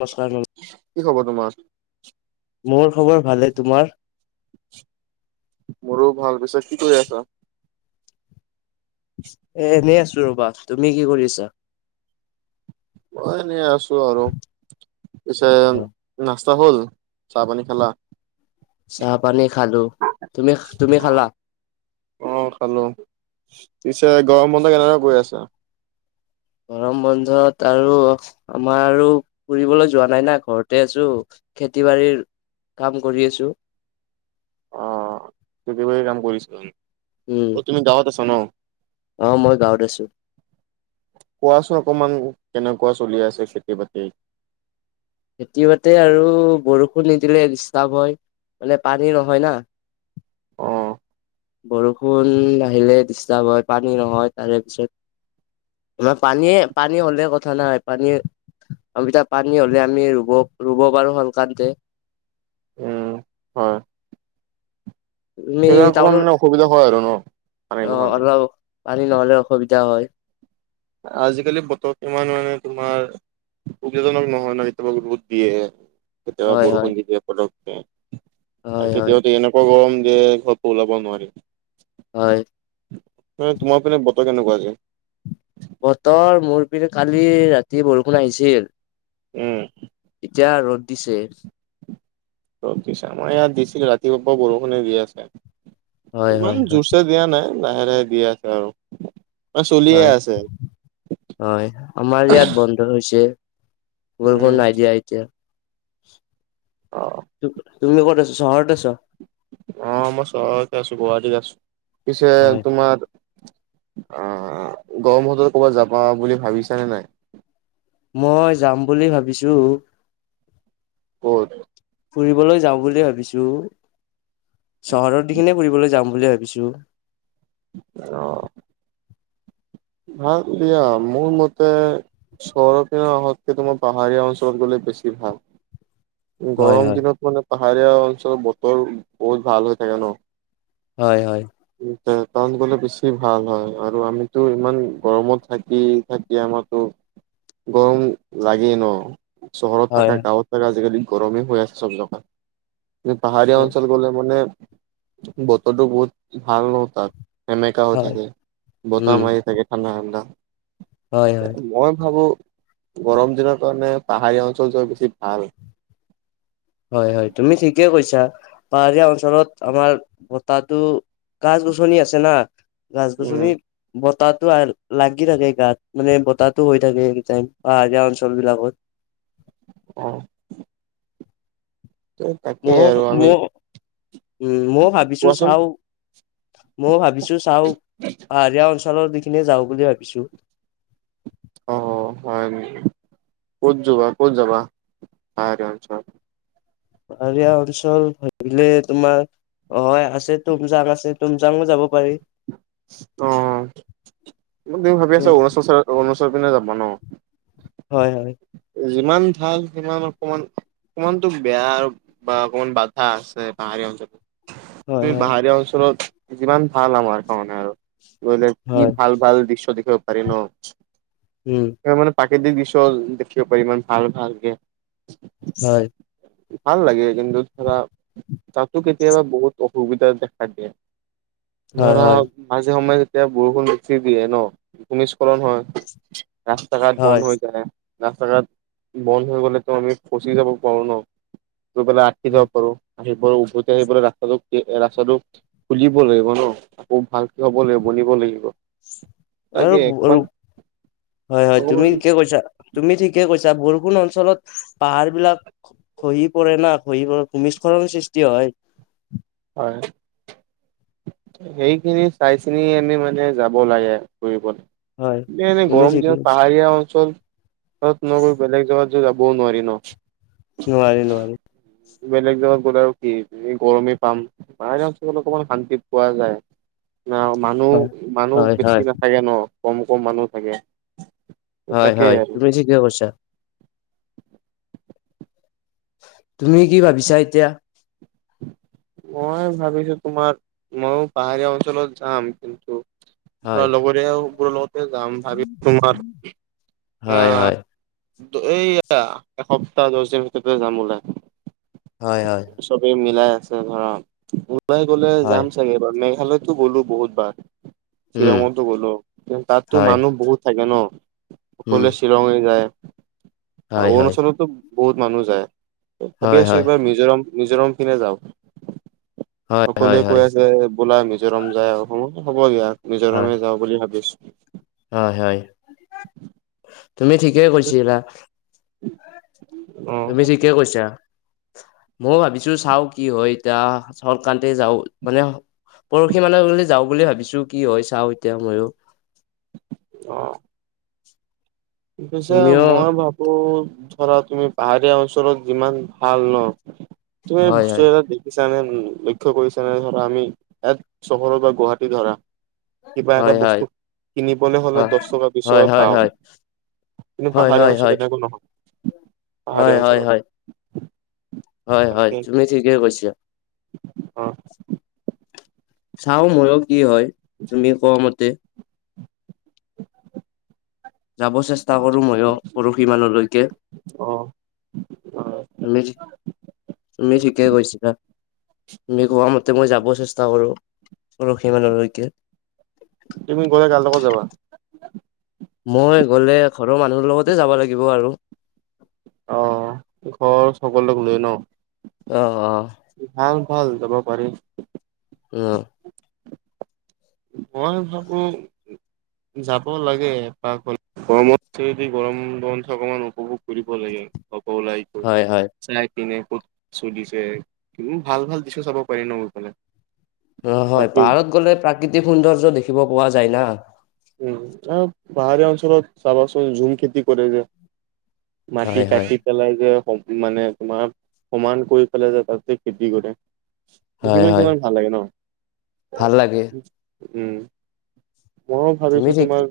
[unintelligible] কি খবৰ তোমাৰ? মোৰ খবৰ ভালে, তোমাৰ? মোৰো ভাল। পিছে কি কৰি আছা? এ এনেই আছো ৰবা। তুমি কি কৰিছা? মই এনেই আছো আৰু। পিছে নাস্তা হল, চাহপানী খালা? চাহপানী খালো। তুমি-তুমি খালা? অ খালো, পিছে গৰম বন্ধ কেনেদৰে গৈ কআছে? গৰম বন্ধত আৰু, আমাৰ আৰু, ফুৰিবলৈ যোৱা নাই না, ঘৰত ঘৰতে আছো, খেতি বাৰীৰ কাম কৰি আছোঁ। অ খেতি বাৰীৰ কাম কৰিছিলো [unintelligible] আমি, উম অ তুমি গাঁৱত আছা ন? [unintelligible] অ মই গাঁৱত আছো। কোৱাচোন অকনমান কেনেকুৱা চলি আছে খেতি-বাতি? খেতি-বাতি আৰু, বৰষুণ নিদিলে ডিষ্টাৰ্ব হয়, মানে পানী নহয় না। অ' বৰষুণ নাহিলে ডিষ্টাৰ্ব হয়, পানী নহয় তাৰে পিছত। আমাৰ পানীয়ে, পানী হ'লে কথা নাই পানীয়ে আমি তাত পানী হলে আমি ৰুব, ৰুব পাৰোঁ, সংকান্তে। উম হয়। তুমি সেইকাৰণে অকমান টাউনৰ মানে অসুবিধা হয় আৰু ন, পানী অ নোহোৱাকে। অলপ পানী নহ'লে অসুবিধা হয়। আজিকালি বতৰ কিমান মানে তোমাৰ উবজাজনক নহয় ন কেতিয়াবা ৰ'দ দিয়ে, কেতিয়াবা হয় হয় বৰষুণ দিয় পতকে আৰু হয় হয় কেতিয়াবা এনেকুৱা গৰম দিয়ে, ঘৰটো ওলাব নোৱাৰি। হয়। তোমাৰ পিনে বতৰ কেনেকুৱা আজি? বতৰ মোৰ পিনে কালি ৰাতি বৰষুণ আহিছিল। উম। এতিয়া ৰ'দ দিছে। ৰদ‌ দিছে, আমাৰ ইয়াত দিছিলে, ৰাতিপুৱা পৰা বৰষুণে দি আছে, হয় হয় ইমান হয় জোৰছে দিয়া নাই, লাহে-লাহে দি আছে আৰু। মানে চলিয়ে হয়, আছে। হয়, আমাৰ ইয়াত বন [unintelligible] হৈছে উম, বৰষুণ নাই দিয়া এতিয়া। অ'হ। তুমি ক'ত আছা, চহৰত আছা? অ মই চহৰত আছোঁ, গুৱাহাটীত আছোঁ, পিছে হয় তোমাৰ অ গৰম বন্ধত কৰ'বাত যাবা বুলি ভাবিছা নে নাই? মই যাম বুলি ভাবিছোঁ। কত? ফুৰিবলৈ যাওঁ বুলিয়ে ভাবিছোঁ, চহৰত যিখিনি ফুৰিবলৈ যাম বুলি ভাবিছোঁ। অ'। ভাল দিয়া, মোৰ মতে চহৰতে [unintelligible] তোমাৰ পাহাৰীয়া অঞ্চলত গ'লে বেছি ভাল। হয় গৰম হয় দিনত মানে পাহাৰীয়া অঞ্চলত বতৰ বহুত ভাল হৈ থাকে ন? হয়, হয়। টাৱাং গ'লে বেছি ভাল হয়। আৰু আমি টো ইমান গৰমত থাকি-থাকি আমাৰতো গৰম লাগেই নহ? চহৰত থকা হয় গাঁৱত থকা আজিকালি গৰমেই হৈ আছে চব জেগাত। পাহাৰীয়া অঞ্চল গলে মানে বতৰটো বহুত ভাল নহ তাত? এনেকা হৈ হয় থাকে। বতাহ উম মাৰি থাকে ঠাণ্ডা-ঠাণ্ডা, হয় হয় মই ভাবোঁ গৰম দিনৰ কাৰণে পাহাৰীয়া অঞ্চল যোৱা বেছি ভাল। হয়, হয় তুমি ঠিকে কৈছা। পাহাৰীয়া অঞ্চলত আমাৰ বতাহটো গছ -গছনি আছে না? গছ উম -গছনি বতাহটো লাগি থাকে গাত মানে বতাহটো হৈ থাকে এনিটাইম পাহাৰীয়া অঞ্চল বিলাকত। অহ। তাকেই আৰু আমি মই-মই উ মই ভাবিছোঁ কোৱাচোন চাওঁ মইয়ো ভাবিছোঁ চাওঁ, পাহাৰীয়া অঞ্চলৰ খিনিয়ে যাওঁ বুলি ভাবিছোঁ। অ', হয় নেকি? ক'ত যোৱা, ক'ত যাবা, পাহাৰীয়া অঞ্চল? পাহাৰীয়া অঞ্চল ভাবিলে তোমাৰ অ', আছে তুমজাং আছে তুমজাংউ যাব পাৰি। অ', মই তুমি ভাবি আছা, অৰুণাচল অৰুণাচলৰ পিনে যাবা ন? হয়, হয়। যিমান ভাল সিমান অকনমান, সিমানটো বেয়া আৰু বা অকনমান বাধা আছে পাহাৰীয়া অঞ্চলত। হয় তুমি হয় পাহাৰীয়া অঞ্চলত যিমান ভাল আমাৰ কাৰণে আৰু। কলে কি হয় ভাল ভাল দৃশ্য দেখিবও পাৰি ন? উম। মানে প্ৰাকৃতিক দৃশ্য দেখিব পাৰি ইমান ভাল ভালকে। হয়। ভাল লাগে কিন্তু ধৰা তাতো কেতিয়াবা বহুত অসুবিধা দেখা দিয়ে। হয় হয় [unintelligible] মাজে সময়ে যেতিয়া বৰষুণ বেছি দিয়ে নহ ভূমিস্খলন হয়। ৰাস্তা ঘাট বন্ধ হয় হৈ যায়। ৰাস্তা ঘাট বন্ধ হৈ গলেতো আমি ফচি যাব পাৰোঁ নহ? হেটো পেলাই অতকি যাব পাৰোঁ। আহিব উভতি আহি পেলাই ৰাস্তাটো খুলিব লাগিব নহ, আকৌ ভালকে হ'ব লাগিব বনিব লাগিব। তাকে অকমান আৰু, হয় অকমান তুমি কিয় কৈছা। তুমি ঠিকে কৈছা, বৰষুণ অঞ্চলত পাহাৰ বিলাক খহি পৰে না খহি পৰে ভূমিস্খলন সৃষ্টি হয়। হয়। সেইখিনি চাই চিনি আমি মানে যাব লাগে হয় ফুৰিবলৈ। এনেই তুমি গৰম ঠিকে দিনত কৈছা। পাহাৰীয়া অঞ্চল নগৈ বেলেগ জেগাত যে যাবও নোৱাৰি ন? নোৱাৰি-নোৱাৰি। বেলেগ জেগাত গ'লে আৰু কি, এ গৰমেই পাম। পাহাৰীয়া অঞ্চলত অকমান শান্তি পোৱা যায়। ন হয় মানুহ-মানুহ হয় বেছি হয় নাথাকে ন, কম-কম মানুহ থাকে। হয়, হয় তাকে তুমি ঠিকে কৈছা। তুমি কি ভাবিছা এতিয়া? মই ভাবিছোঁ তোমাৰ, ময়ো পাহাৰীয়া অঞ্চলত যাম কিন্তু ধৰা হয় লগৰীয়াবোৰ লগতে যাম ভাবি তোমাৰ এ- হয় হয় এই এসপ্তাহ দহ দিনৰ ভিতৰতে যাম হ'বলা। হয় হয় চবেই মিলাই আছে ধৰা ডোবাই গ'লে হয় যাম চাগে এবাৰ মেঘালয়ত তো গ'লো বহুতবাৰ উম শ্বিলঙতো গ'লো কিন্ত তাতো হয় মানুহ বহুত। থাকে ন উম গ'লে শ্বিলং যায় হয় হয় অৰুণাচলতো। বহুত মানুহ যায় ভাবি হয় আছো হয় এইবাৰ মিজোৰাম মিজোৰাম পিনে যাওঁ। হয় সকলোৱে হয় হয় কৈ আছে বলা মিজোৰাম যায় আহো হ'ব দিয়া হয় মিজোৰামে যাওঁ বুলি ভাবিছো। হয় হয় তুমি ঠিকে কৈছিলা। উ [inaudible] তুমি ঠিকে কৈছা ময়ো ভাবিছো চাও কি হয়। এতিয়া চকান্তি যাও মানে। পৰহি মানে যাওঁ বুলি ভাবিছো কি হয় চাওঁ এতিয়া ময়ো। অ পিছে তুমিও মই ভাবো- ধৰা তুমি পাহাৰীয়া অঞ্চলত যিমান ভাল ন। তুমি এনে হয় হয় বস্তু এটা দিম ছ নে লক্ষ্য কৰিছা নে ধৰা আমি এ চহৰত বা গুৱাহাটী ধৰা। কিবা এটা হয় হয় বস্তু কিনিবলৈ হলে হয় দশ টকা বিশ হয় টকা হয় পাওঁ। কিন্তু হয় পাহাৰীয়া হয় অঞ্চল হয় তেনেকৈ নহয়। হয় পাহাৰীয়া হয় অঞ্চলত হয়। হয় হয় তাকে তুমি ঠিকে কৈছা। অ চাওঁ ময়ো কি হয় তুমি কোৱা মতে। [inaudible] যাব চেষ্টা কৰোঁ ময়ো পৰহি মানলৈকে। অ অ তুমি তুমি ঠিকে কৈছিলা। তুমি কোৱা মতে মই যাব চেষ্টা কৰো পৰহী মানলৈকে। তুমি গ'লে কাৰলগত যাবা। মই গ'লে ঘৰৰ মানুহৰ লগতে যাব লাগিব আৰু। আহ ঘৰ সকলোক লৈ ন। অ অ ভাল ভাল যাব পাৰি। উম মই ভাবো যাব লাগে। এপাক হ'লেও গৰমত থোৰেদি গৰম বন্ধ অকমান উপভোগ কৰিব লাগে ঘৰৰ পৰা ওলাই। গৈ হয় হয় চাই পিনে ক'ত চুলিছে কিমান ভাল ভাল দৃশ্য চাব পাৰি ন গৈ পালে। অ হয় পাহাৰত গ'লে প্ৰাকৃতিক সৌন্দৰ্য দেখিব পোৱা যায় না। উম আৰু পাহাৰীয়া অঞ্চলত চাবাচোন ঝুম খেতি কৰে যে। মাটি হয় হয় কাটি পেলে যে স মানে তোমাৰ সমান কৰি পেলাই যে তাত যে খেতি কৰে। হয় দেখিবলৈ হয় কিমান ভাল লাগে ন ভাল লাগে উম। ময়ো ভাবিছো তুমি ঠিক তোমাৰ।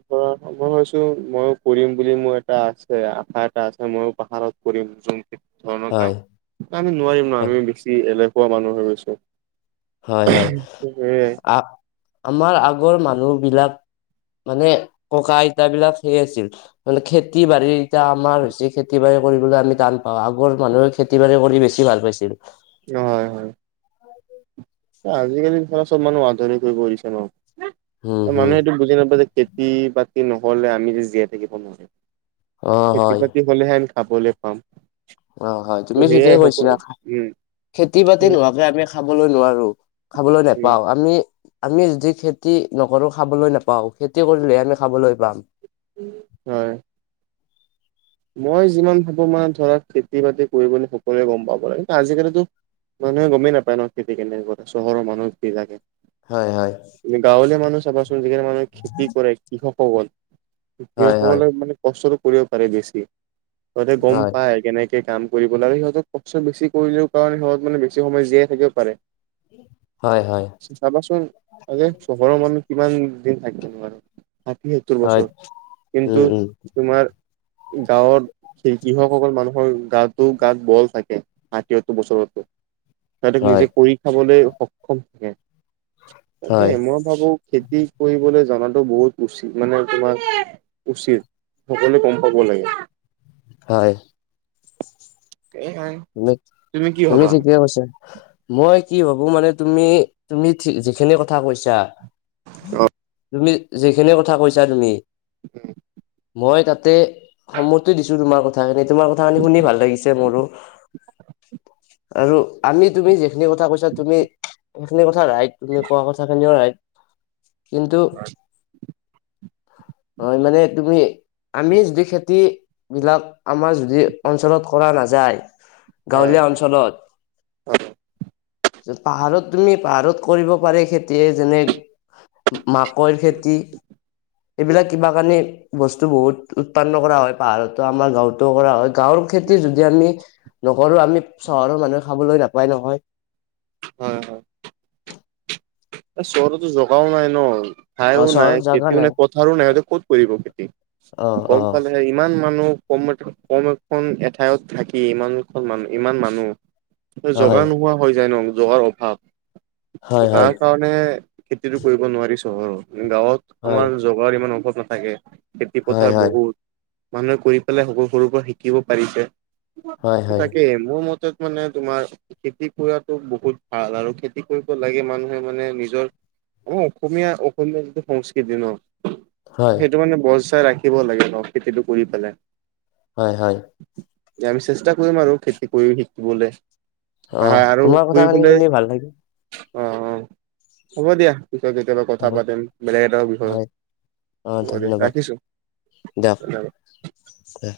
মই ভাবিছো ময়ো কৰিম বুলি মোৰ এটা আছে আশা এটা আছে ময়ো পাহাৰত কৰিম। ঝুম ধৰণৰ হয় কাম আমি নোৱাৰিম ন হয় আমি বেছি এলেহুৱা মানুহ হৈ গৈছো। হয় হয় সেয়াই আ আমাৰ আগৰ মানুহ বিলাক। মানে ককা- আইতা বিলাক সেই আছিল। মানে খেতি বাৰী এতিয়া আমাৰ হৈছে খেতি বাৰী কৰিবলৈ আমি টান পাওঁ আগৰ মানুহে। খেতি বাৰী কৰি বেছি ভাল পাইছিল। হয় হয়। অ আজিকালি ধৰা চব মানুহ আধুনিক হৈ পৰিছে ন উম হম মানুহে এইটো বুজি নাপায় যে খেত। খেতি - বাতি নহ'লে আমি জীয়াই থাকিব নোৱাৰো অ খেতি- হয় বাতি। গ'লেহে আমি খাবলে পাম। অ, হয় ত তুমি ঠিকে সেয়াই সকলো কৈছিলা, উম খেতি-বাতি উম নোহোৱাকে আমি খাবলৈ নোৱাৰো। খাবলে উম নেপাওঁ আমি। আমি যদি খেতি নকৰো খাবলৈ নেপাওঁ খেতি কৰিলেহে আমি খাবলে পাম। হয়। মই যিমান ভাবো মানে ধৰা খেতি - বাতি কৰিব সকলোৱে গম পাব লাগে কিন্তু আজি কালিতো। মানুহে গমেই নাপায় ন' খেতি কেনেকুৱা কৰে চহৰ মানুহে হয়-হয়। গাঁৱলীয়া মানুহ চাবাচোন যিখিনি মানুহে খেতি কৰে কৃষকসকল হয় হয় কৃষকসকলে মানে। কষ্টতটো কৰিব পাৰে বেছি তহতে গম হয় পায়। কেনেকে কাম কৰিব লাগে সিহঁতক কষ্ট বেছি কৰিলেও কাৰণে সিহঁত মে বেছি সময় জীয়াই থাকিবও পাৰে। হয়-হয়। চাবাচোন আ চহৰৰ মানুহ কিমান দিন থাকিব পাৰে। ষাঠিসত্তৰ হয় বছৰ কিন্তু উম উম তোমাৰ গাঁওত, সেই কৃষকসকল মানুহৰ গাতো গাত বল থাকে হাতীয়ো বছৰতো। তাহতে নিজে হয় কৰি খাবলে শক শক্তি থাকে। হয় ভাবো খেতি কৰিবলৈ জাতটো বহুত উচিত মানে তোমাৰ উচিত। সকলো গম পাব লাগে। হয়। সেইয়াই, তুমি-তুমি ঠিকেই কৈছা। মই কি ভাবো মানে তুমি-তুমি যিখিনি কথা কৈছা। হয় তুমি যিখিনি কথা কৈছা তুমি। উম, মই তাতে সন্মতি দিছো তোমাৰ কথাখিনি তোমাৰ কথাখি শুনি ভাল লাগিছে মোৰো। আৰু আমি তুমি যিখিনি কথা কৈছা, তুমি সেইখিনি কথা ৰাইত। তুমি কোৱা কথা খিনিও ৰাইত। কিন্তু, অ, মানে তুমি আমি যদি খেতিবিলাক আমাৰ যদি অঞ্চলত কৰা নাযায়। হয় গাঁৱলীয়া অঞ্চলত, পাহাৰত তুমি পাহাৰত কৰিব পাৰে খেতি। যেনে মাকৈৰ খেতি। এইবিলাক কিবা কানি বস্তু বহুত উৎপন্ন কৰা হয় পাহাৰতো আমাৰ গাঁৱতো কৰা হয়। গাঁৱত খেতি যদি আমি নকৰো আমি চহৰৰ মানুহে খাবলে নাপায় নহয়। হয়-হয়। এ চহৰতটো জগাও নাই ন। অ খাইও চহৰত নাই জাগা খেতিও নাই কথাৰো নাই ক'ত কৰিব খেতি অ অ গম পালে। ইমান মানুহ কম-কম এখন এঠাইত থাকি ইমান এখন মানুহ ইমান মানুহ। [inaudible] জগা নোহোৱা হৈ যায় ন জগাৰ অভাৱ, হয় হয় হয় তাত কাৰণে খেতিতটো কৰিব নোৱাৰি চহৰৰ গাঁৱত হয় আমাৰ জগাৰ ইমান অভাৱ নাথাকে। খেতি হয় পথাৰ হয় বহুত মানুহে কৰি পেলাই সৰু-সৰুৰ পৰা শিকিব পাৰিছে। হয় হয় তাকে মোৰ মতে মানে তোমাৰ খেতি কৰাতো বহুত ভাল আৰু খেতি কৰিব লাগে। মানুহ মানে নিজৰ আমাৰ অসমীয়া-অসমীয়া যিটো সংস্কৃতি ন। হয় সেইটো মানে বৰ চাই ৰাখিব লাগে অ, খেতিটো কৰি পেলাই। হয়-হয়। আমি চেষ্টা কৰিম আৰু খেতি কৰি শিকিবলে। অ পাহাই আৰু তোমাৰ কথা ফুৰিবলে শুনি ভাল লাগিল অ, অ, হ'ব দিয়া পিছত কেতিয়াবা কথা হ'ব পাতিম বেলেগ এটা বিষয়ত। হয় অ হব দে ধন্যবাদ ৰাখিছো। হ'ব দে।